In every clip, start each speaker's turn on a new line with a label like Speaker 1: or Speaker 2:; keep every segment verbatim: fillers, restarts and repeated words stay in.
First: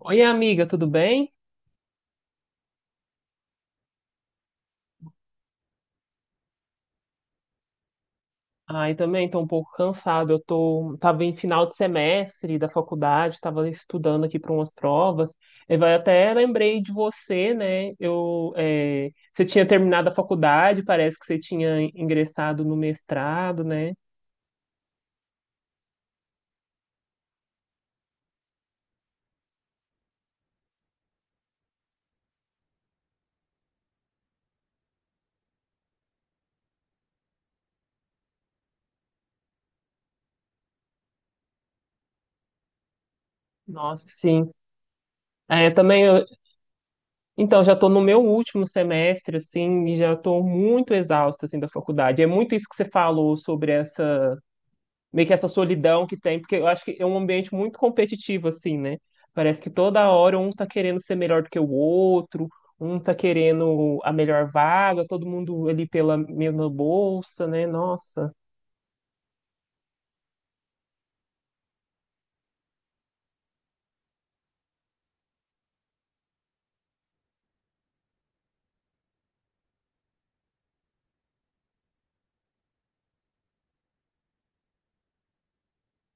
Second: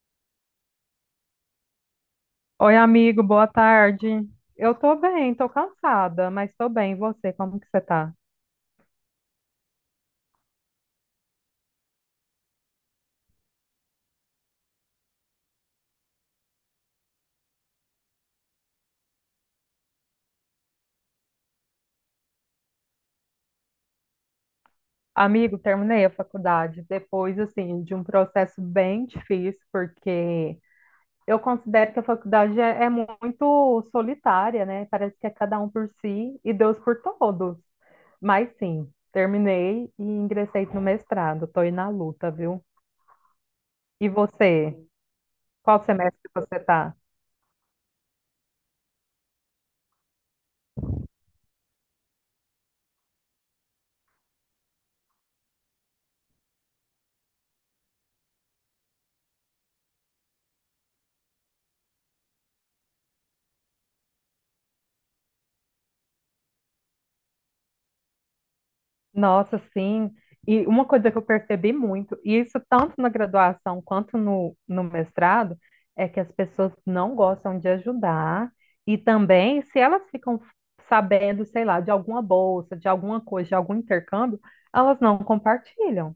Speaker 1: Oi, amiga, tudo bem?
Speaker 2: Oi, amigo, boa tarde. Eu tô bem, tô cansada, mas tô bem. E você, como que você tá?
Speaker 1: Ai, também estou um pouco cansado. Eu tô, tava em final de semestre da faculdade, estava estudando aqui para umas provas. E vai até lembrei de você, né? Eu, é, você tinha terminado a faculdade, parece que você tinha ingressado no mestrado, né?
Speaker 2: Amigo, terminei a faculdade depois, assim, de um processo bem difícil, porque eu considero que a faculdade é, é muito solitária, né? Parece que é cada um por si e Deus por todos. Mas sim, terminei e ingressei no mestrado. Estou aí na luta, viu?
Speaker 1: Nossa,
Speaker 2: E
Speaker 1: sim.
Speaker 2: você?
Speaker 1: É,
Speaker 2: Qual
Speaker 1: também eu-
Speaker 2: semestre você está?
Speaker 1: então já estou no meu último semestre assim, e já estou muito exausta assim da faculdade. É muito isso que você falou sobre essa meio que essa solidão que tem, porque eu acho que é um ambiente muito competitivo, assim, né? Parece que toda hora um tá querendo ser melhor do que o outro, um tá querendo a melhor vaga, todo mundo ali pela mesma bolsa, né? Nossa.
Speaker 2: Nossa, sim. E uma coisa que eu percebi muito, e isso tanto na graduação quanto no, no mestrado, é que as pessoas não gostam de ajudar. E também, se elas ficam sabendo, sei lá, de alguma bolsa, de alguma coisa, de algum intercâmbio, elas não compartilham.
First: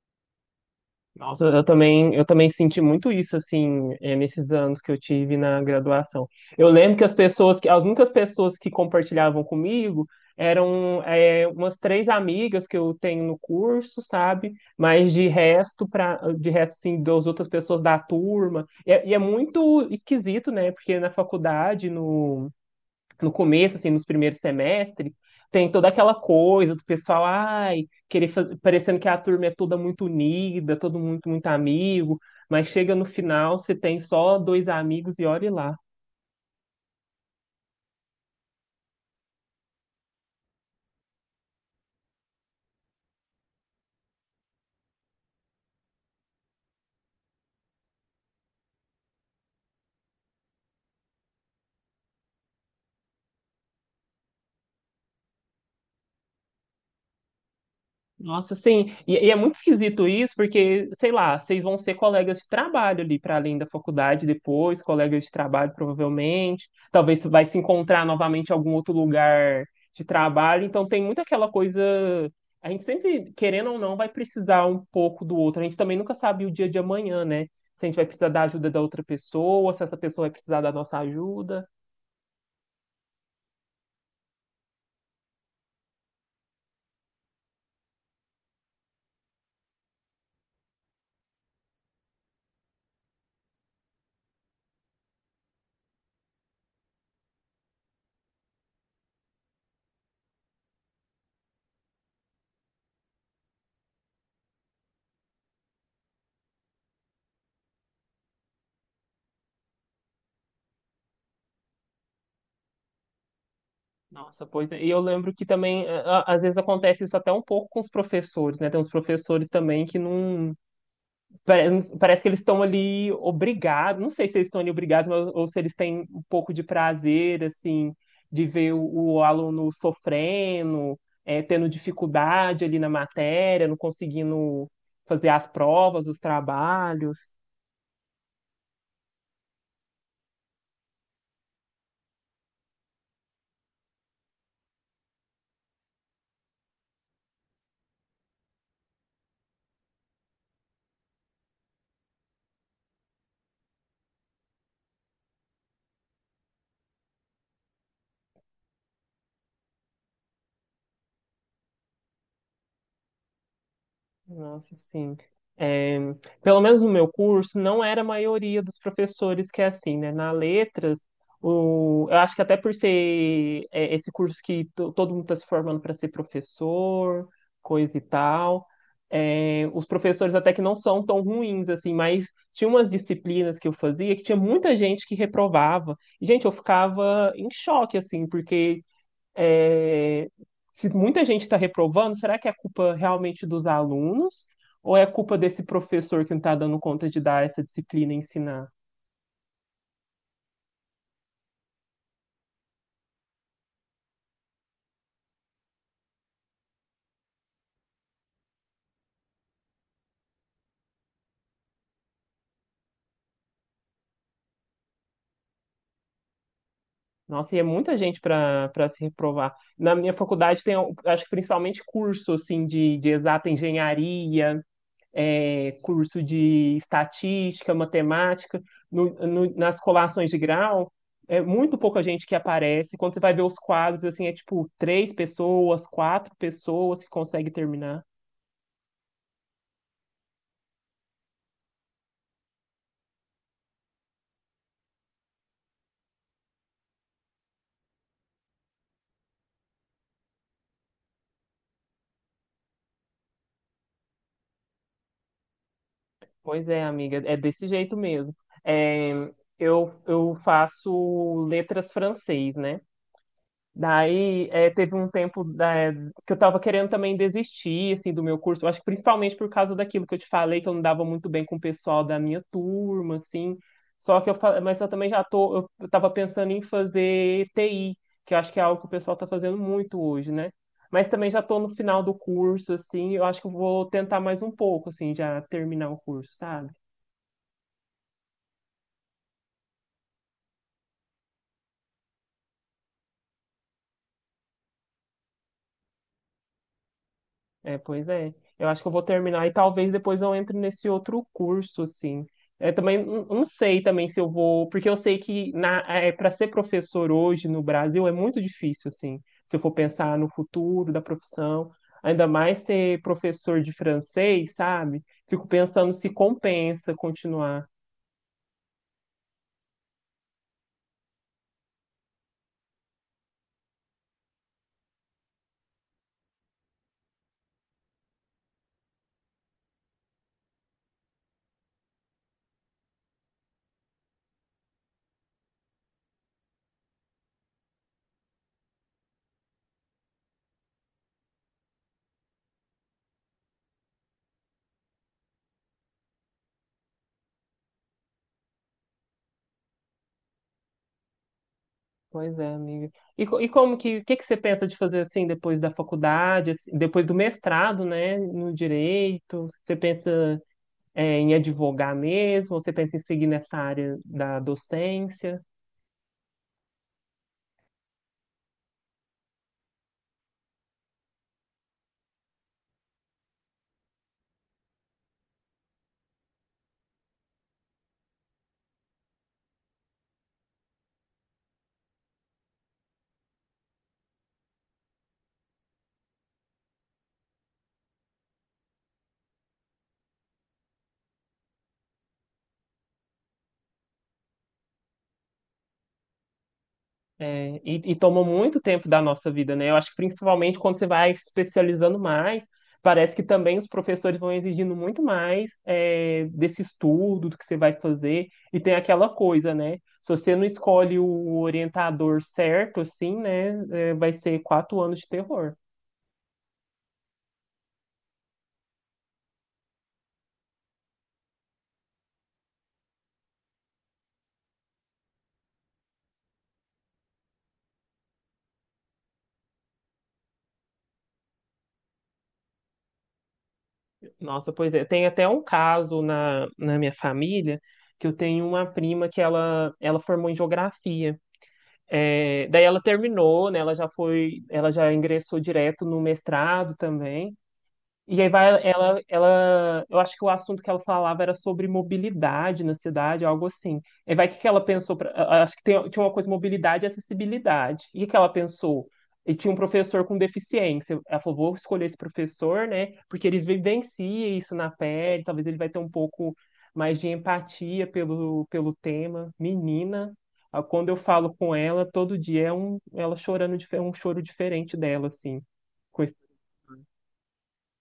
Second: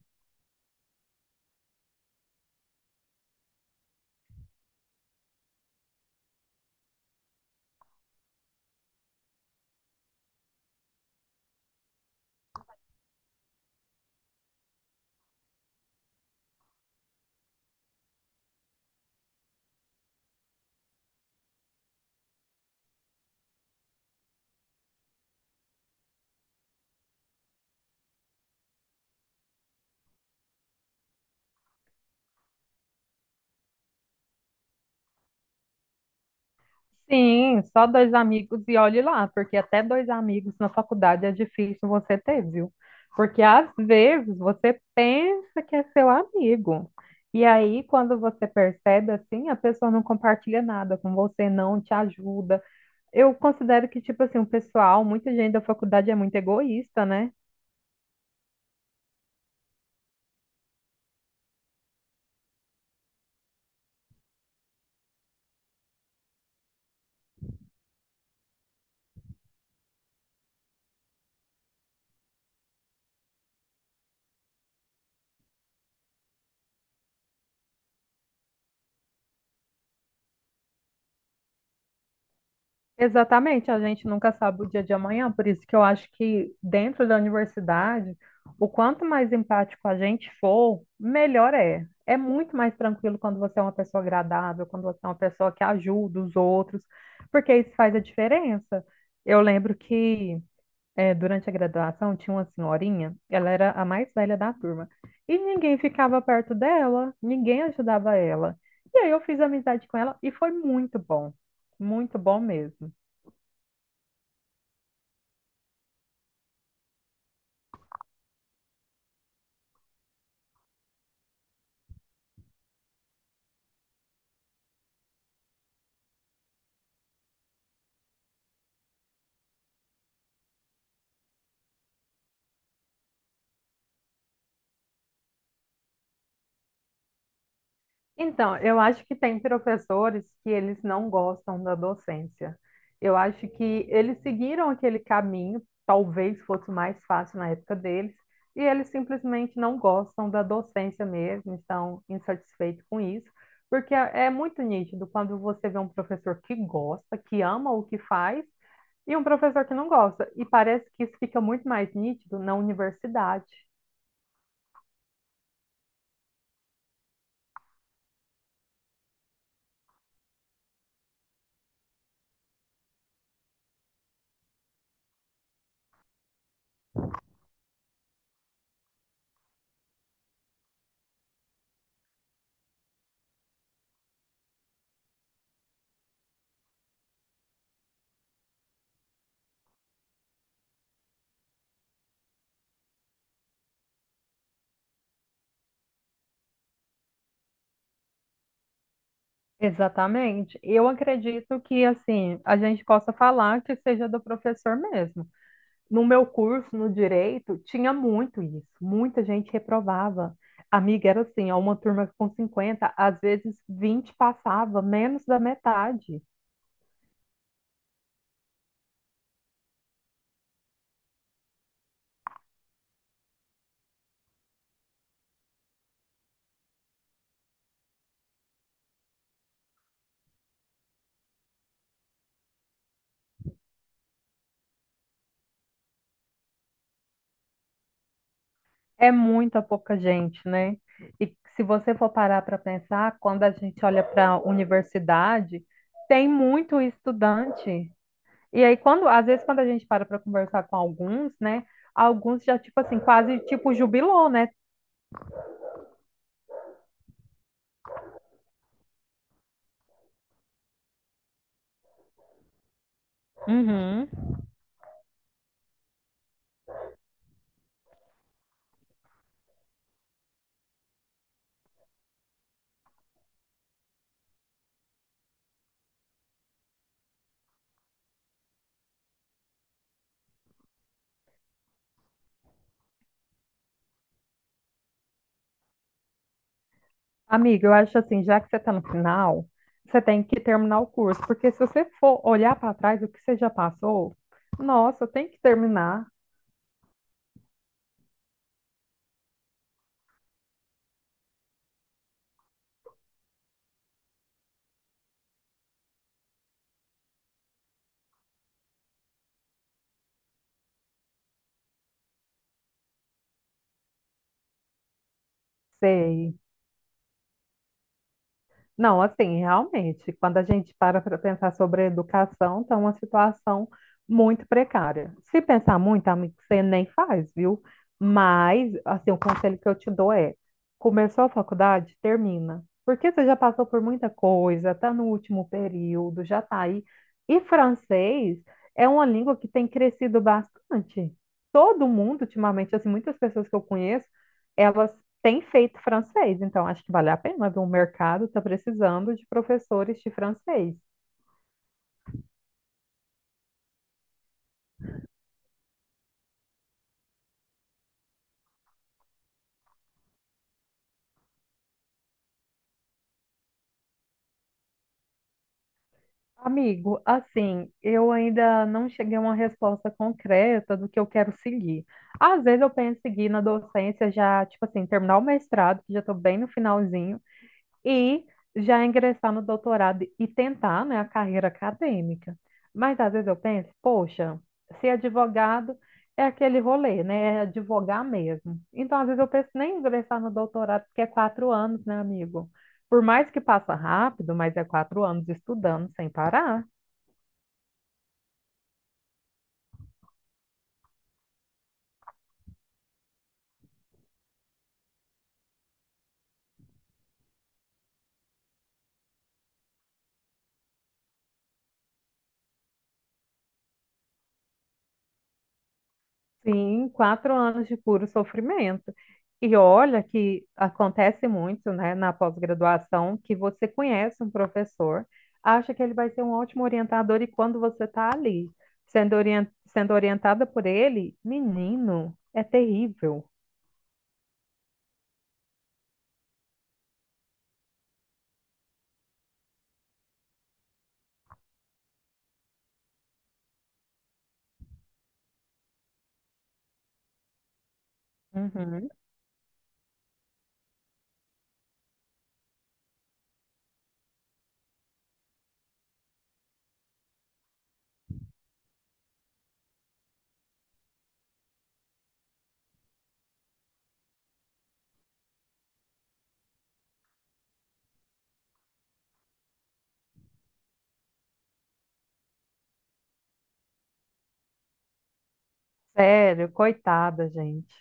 Speaker 1: Nossa, eu também, eu também senti muito isso, assim, eh, nesses anos que eu tive na graduação. Eu lembro que as pessoas, que as únicas pessoas que compartilhavam comigo eram, eh, umas três amigas que eu tenho no curso, sabe? Mas de resto, pra, de resto, assim, das outras pessoas da turma. E, é- e é muito esquisito, né? Porque na faculdade, no, no começo, assim, nos primeiros semestres, tem toda aquela coisa do pessoal, ai, querer fa- parecendo que a turma é toda muito unida, todo muito, muito amigo, mas chega no final, você tem só dois amigos e olhe lá.
Speaker 2: Sim, só dois amigos e olhe lá, porque até dois amigos na faculdade é difícil você ter, viu? Porque às vezes você pensa que é seu amigo. E aí, quando você percebe assim, a pessoa não compartilha nada com você, não te ajuda. Eu considero que, tipo assim, o pessoal, muita gente da faculdade é muito egoísta, né?
Speaker 1: Nossa, sim. E, e é muito esquisito isso, porque, sei lá, vocês vão ser colegas de trabalho ali para além da faculdade depois, colegas de trabalho provavelmente. Talvez vai se encontrar novamente em algum outro lugar de trabalho. Então tem muito aquela coisa. A gente sempre, querendo ou não, vai precisar um pouco do outro. A gente também nunca sabe o dia de amanhã, né? Se a gente vai precisar da ajuda da outra pessoa, se essa pessoa vai precisar da nossa ajuda.
Speaker 2: Exatamente, a gente nunca sabe o dia de amanhã, por isso que eu acho que dentro da universidade, o quanto mais empático a gente for, melhor é. É muito mais tranquilo quando você é uma pessoa agradável, quando você é uma pessoa que ajuda os outros, porque isso faz a diferença. Eu lembro que eh, durante a graduação tinha uma senhorinha, ela era a mais velha da turma, e ninguém ficava perto dela, ninguém ajudava ela. E aí eu fiz amizade com ela e foi muito bom, muito bom mesmo.
Speaker 1: Nossa, pois é. E eu lembro que também, a- a- às vezes acontece isso até um pouco com os professores, né? Tem uns professores também que não. Parece, parece que eles estão ali obrigados, não sei se eles estão ali obrigados, mas, ou se eles têm um pouco de prazer, assim, de ver o, o aluno sofrendo, é, tendo dificuldade ali na matéria, não conseguindo fazer as provas, os trabalhos.
Speaker 2: Então, eu acho que tem professores que eles não gostam da docência. Eu acho que eles seguiram aquele caminho, talvez fosse mais fácil na época deles, e eles simplesmente não gostam da docência mesmo, estão insatisfeitos com isso, porque é é muito nítido quando você vê um professor que gosta, que ama o que faz, e um professor que não gosta. E parece que isso fica muito mais nítido na universidade.
Speaker 1: Nossa, sim. É, pelo menos no meu curso, não era a maioria dos professores que é assim, né? Na letras, o, eu acho que até por ser é, esse curso que to- todo mundo está se formando para ser professor, coisa e tal, é, os professores até que não são tão ruins, assim, mas tinha umas disciplinas que eu fazia que tinha muita gente que reprovava. E, gente, eu ficava em choque, assim, porque é, se muita gente está reprovando, será que é culpa realmente dos alunos ou é culpa desse professor que não está dando conta de dar essa disciplina e ensinar?
Speaker 2: Exatamente. Eu acredito que assim a gente possa falar que seja do professor mesmo. No meu curso, no direito, tinha muito isso. Muita gente reprovava. Amiga, era assim, ó, uma turma com cinquenta, às vezes vinte passava, menos da metade.
Speaker 1: Nossa, e é muita gente para para se reprovar. Na minha faculdade tem, acho que principalmente curso assim de, de exata engenharia, é, curso de estatística, matemática, no- no- nas colações de grau, é muito pouca gente que aparece. Quando você vai ver os quadros, assim, é tipo três pessoas, quatro pessoas que conseguem terminar.
Speaker 2: É muita pouca gente, né? E se você for parar para pensar, quando a gente olha para a universidade, tem muito estudante. E aí, quando, às vezes, quando a gente para para conversar com alguns, né? Alguns já, tipo assim, quase tipo jubilou, né?
Speaker 1: Pois é, amiga, é desse jeito mesmo. É, eu, eu faço letras francês, né?
Speaker 2: Uhum.
Speaker 1: Daí, eh, teve um tempo, né, que eu tava querendo também desistir, assim, do meu curso. Eu acho que principalmente por causa daquilo que eu te falei, que eu não dava muito bem com o pessoal da minha turma, assim. Só que eu, fa- Mas eu também já tô, eu, eu tava pensando em fazer T I, que eu acho que é algo que o pessoal tá fazendo muito hoje, né? Mas também já tô no final do curso, assim, eu acho que eu vou tentar mais um pouco, assim, já terminar o curso, sabe?
Speaker 2: Amiga, eu acho assim, já que você está no final, você tem que terminar o curso, porque se você for olhar para trás o que você já passou, nossa, tem que terminar.
Speaker 1: É, pois é. Eu acho que eu vou terminar e talvez depois eu entre nesse outro curso, assim. É, também não não sei também se eu vou, porque eu sei que na, é, para ser professor hoje no Brasil é muito difícil, assim, se eu for pensar no futuro da profissão, ainda mais ser professor de francês, sabe? Fico pensando se
Speaker 2: Sei.
Speaker 1: compensa continuar.
Speaker 2: Não, assim, realmente, quando a gente para para pensar sobre a educação, está uma situação muito precária. Se pensar muito, amigo, você nem faz, viu? Mas, assim, o conselho que eu te dou é: começou a faculdade, termina. Porque você já passou por muita coisa, está no último período, já está aí. E francês é uma língua que tem crescido bastante. Todo mundo, ultimamente, assim, muitas pessoas que eu conheço, elas tem feito francês, então acho que vale a pena, viu? O mercado está precisando de professores de francês.
Speaker 1: Pois é, amiga. E, co- e como que, o que que você pensa de fazer assim depois da faculdade, assim, depois do mestrado, né, no direito? Você pensa é, em advogar mesmo? Você pensa em seguir nessa área da docência?
Speaker 2: Amigo, assim, eu ainda não cheguei a uma resposta concreta do que eu quero seguir. Às vezes eu penso em seguir na docência já, tipo assim, terminar o mestrado, que já estou bem no finalzinho, e já ingressar no doutorado e tentar, né, a carreira acadêmica. Mas às vezes eu penso, poxa, ser advogado é aquele rolê, né? É advogar mesmo. Então, às vezes eu penso nem em ingressar no doutorado, porque é quatro anos, né, amigo? Por mais que passa rápido, mas é quatro anos estudando sem parar.
Speaker 1: É, e, e toma muito tempo da nossa vida, né? Eu acho que principalmente quando você vai se especializando mais, parece que também os professores vão exigindo muito mais é, desse estudo, do que você vai fazer, e tem aquela coisa, né? Se você não escolhe o orientador certo, assim, né, é, vai ser quatro anos de terror.
Speaker 2: Sim, quatro anos de puro sofrimento. E olha que acontece muito, né, na pós-graduação, que você conhece um professor, acha que ele vai ser um ótimo orientador, e quando você está ali, sendo orien- sendo orientada por ele, menino, é terrível.
Speaker 1: Nossa, pois é. Tem até um caso na, na minha família que eu tenho uma prima que ela, ela formou em geografia. É, daí ela terminou, né? Ela já foi, ela já ingressou direto no mestrado também. E aí vai
Speaker 2: Uhum.
Speaker 1: ela, ela, eu acho que o assunto que ela falava era sobre mobilidade na cidade, algo assim. E vai o que que ela pensou, pra- a- acho que tem- tinha uma coisa mobilidade e acessibilidade. E o que que ela pensou? E tinha um professor com deficiência. Ela falou, vou escolher esse professor, né? Porque ele vivencia isso na pele, talvez ele vai ter um pouco mais de empatia pelo, pelo tema. Menina, ah, quando eu falo com ela, todo dia é um, ela chorando, dife- um choro diferente dela, assim. Coisa-
Speaker 2: Sério, coitada, gente.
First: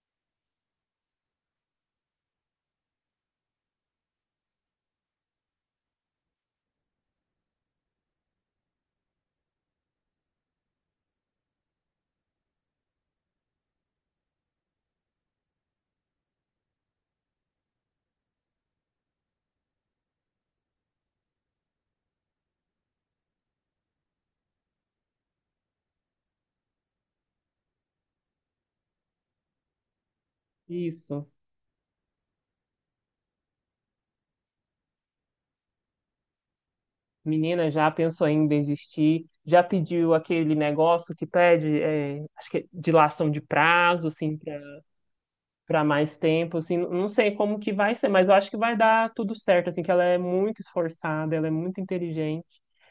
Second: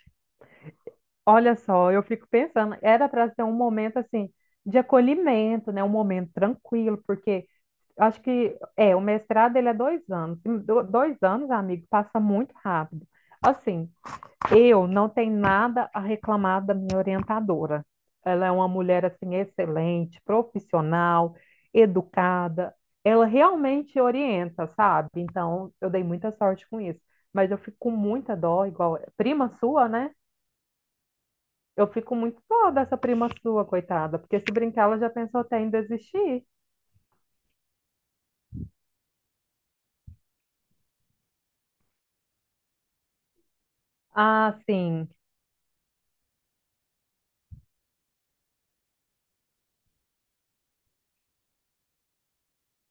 Speaker 2: Olha só, eu fico pensando, era para ser um momento assim de acolhimento, né? Um momento tranquilo, porque acho que é, o mestrado ele é dois anos. E do- Dois anos, amigo, passa muito rápido. Assim, eu não tenho nada a reclamar da minha orientadora. Ela é uma mulher assim excelente, profissional, educada. Ela realmente orienta, sabe? Então, eu dei muita sorte com isso. Mas eu fico com muita dó, igual prima sua, né?
Speaker 1: Isso.
Speaker 2: Eu fico muito dó dessa prima sua, coitada, porque se brincar, ela já pensou até em desistir.
Speaker 1: Menina, já pensou em desistir? Já pediu aquele negócio que pede, é, acho que é dilação de prazo, assim,
Speaker 2: Ah, sim,
Speaker 1: para mais tempo, assim, não sei como que vai ser, mas eu acho que vai dar tudo certo, assim, que ela é muito esforçada, ela é muito inteligente.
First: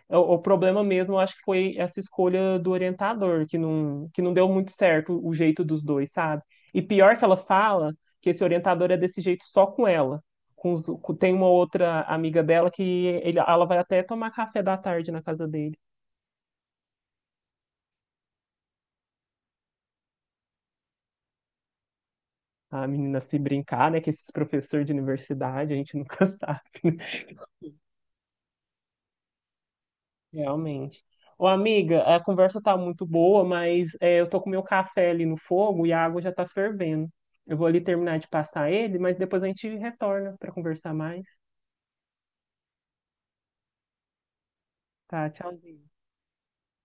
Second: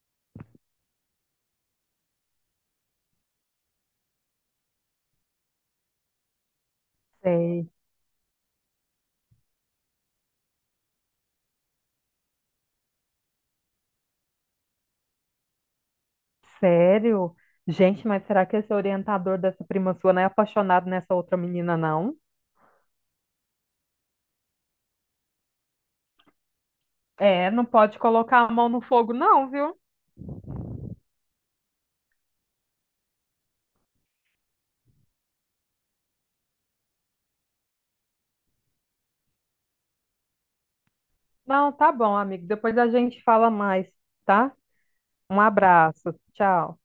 Speaker 1: O, o problema mesmo, eu acho que foi essa escolha do orientador, que não, que não deu muito certo o jeito dos dois, sabe? E pior que ela
Speaker 2: sei.
Speaker 1: fala que esse orientador é desse jeito só com ela. Com os- com- tem uma outra amiga dela que ele, ela vai até tomar café da tarde na casa dele.
Speaker 2: Sério? Gente, mas será que esse orientador dessa prima sua não é apaixonado nessa outra menina, não?
Speaker 1: A menina se brincar, né? Que esses professores de universidade, a gente nunca sabe, né?
Speaker 2: É, não pode colocar a mão no fogo, não, viu?
Speaker 1: Realmente. Ô, amiga, a conversa tá muito boa, mas é, eu tô com meu café ali no fogo e a água já tá fervendo. Eu vou ali terminar de passar ele, mas depois a gente retorna para conversar mais.
Speaker 2: Não, tá bom, amigo. Depois a gente fala mais, tá?
Speaker 1: Tá,
Speaker 2: Um
Speaker 1: tchauzinho.
Speaker 2: abraço. Tchau.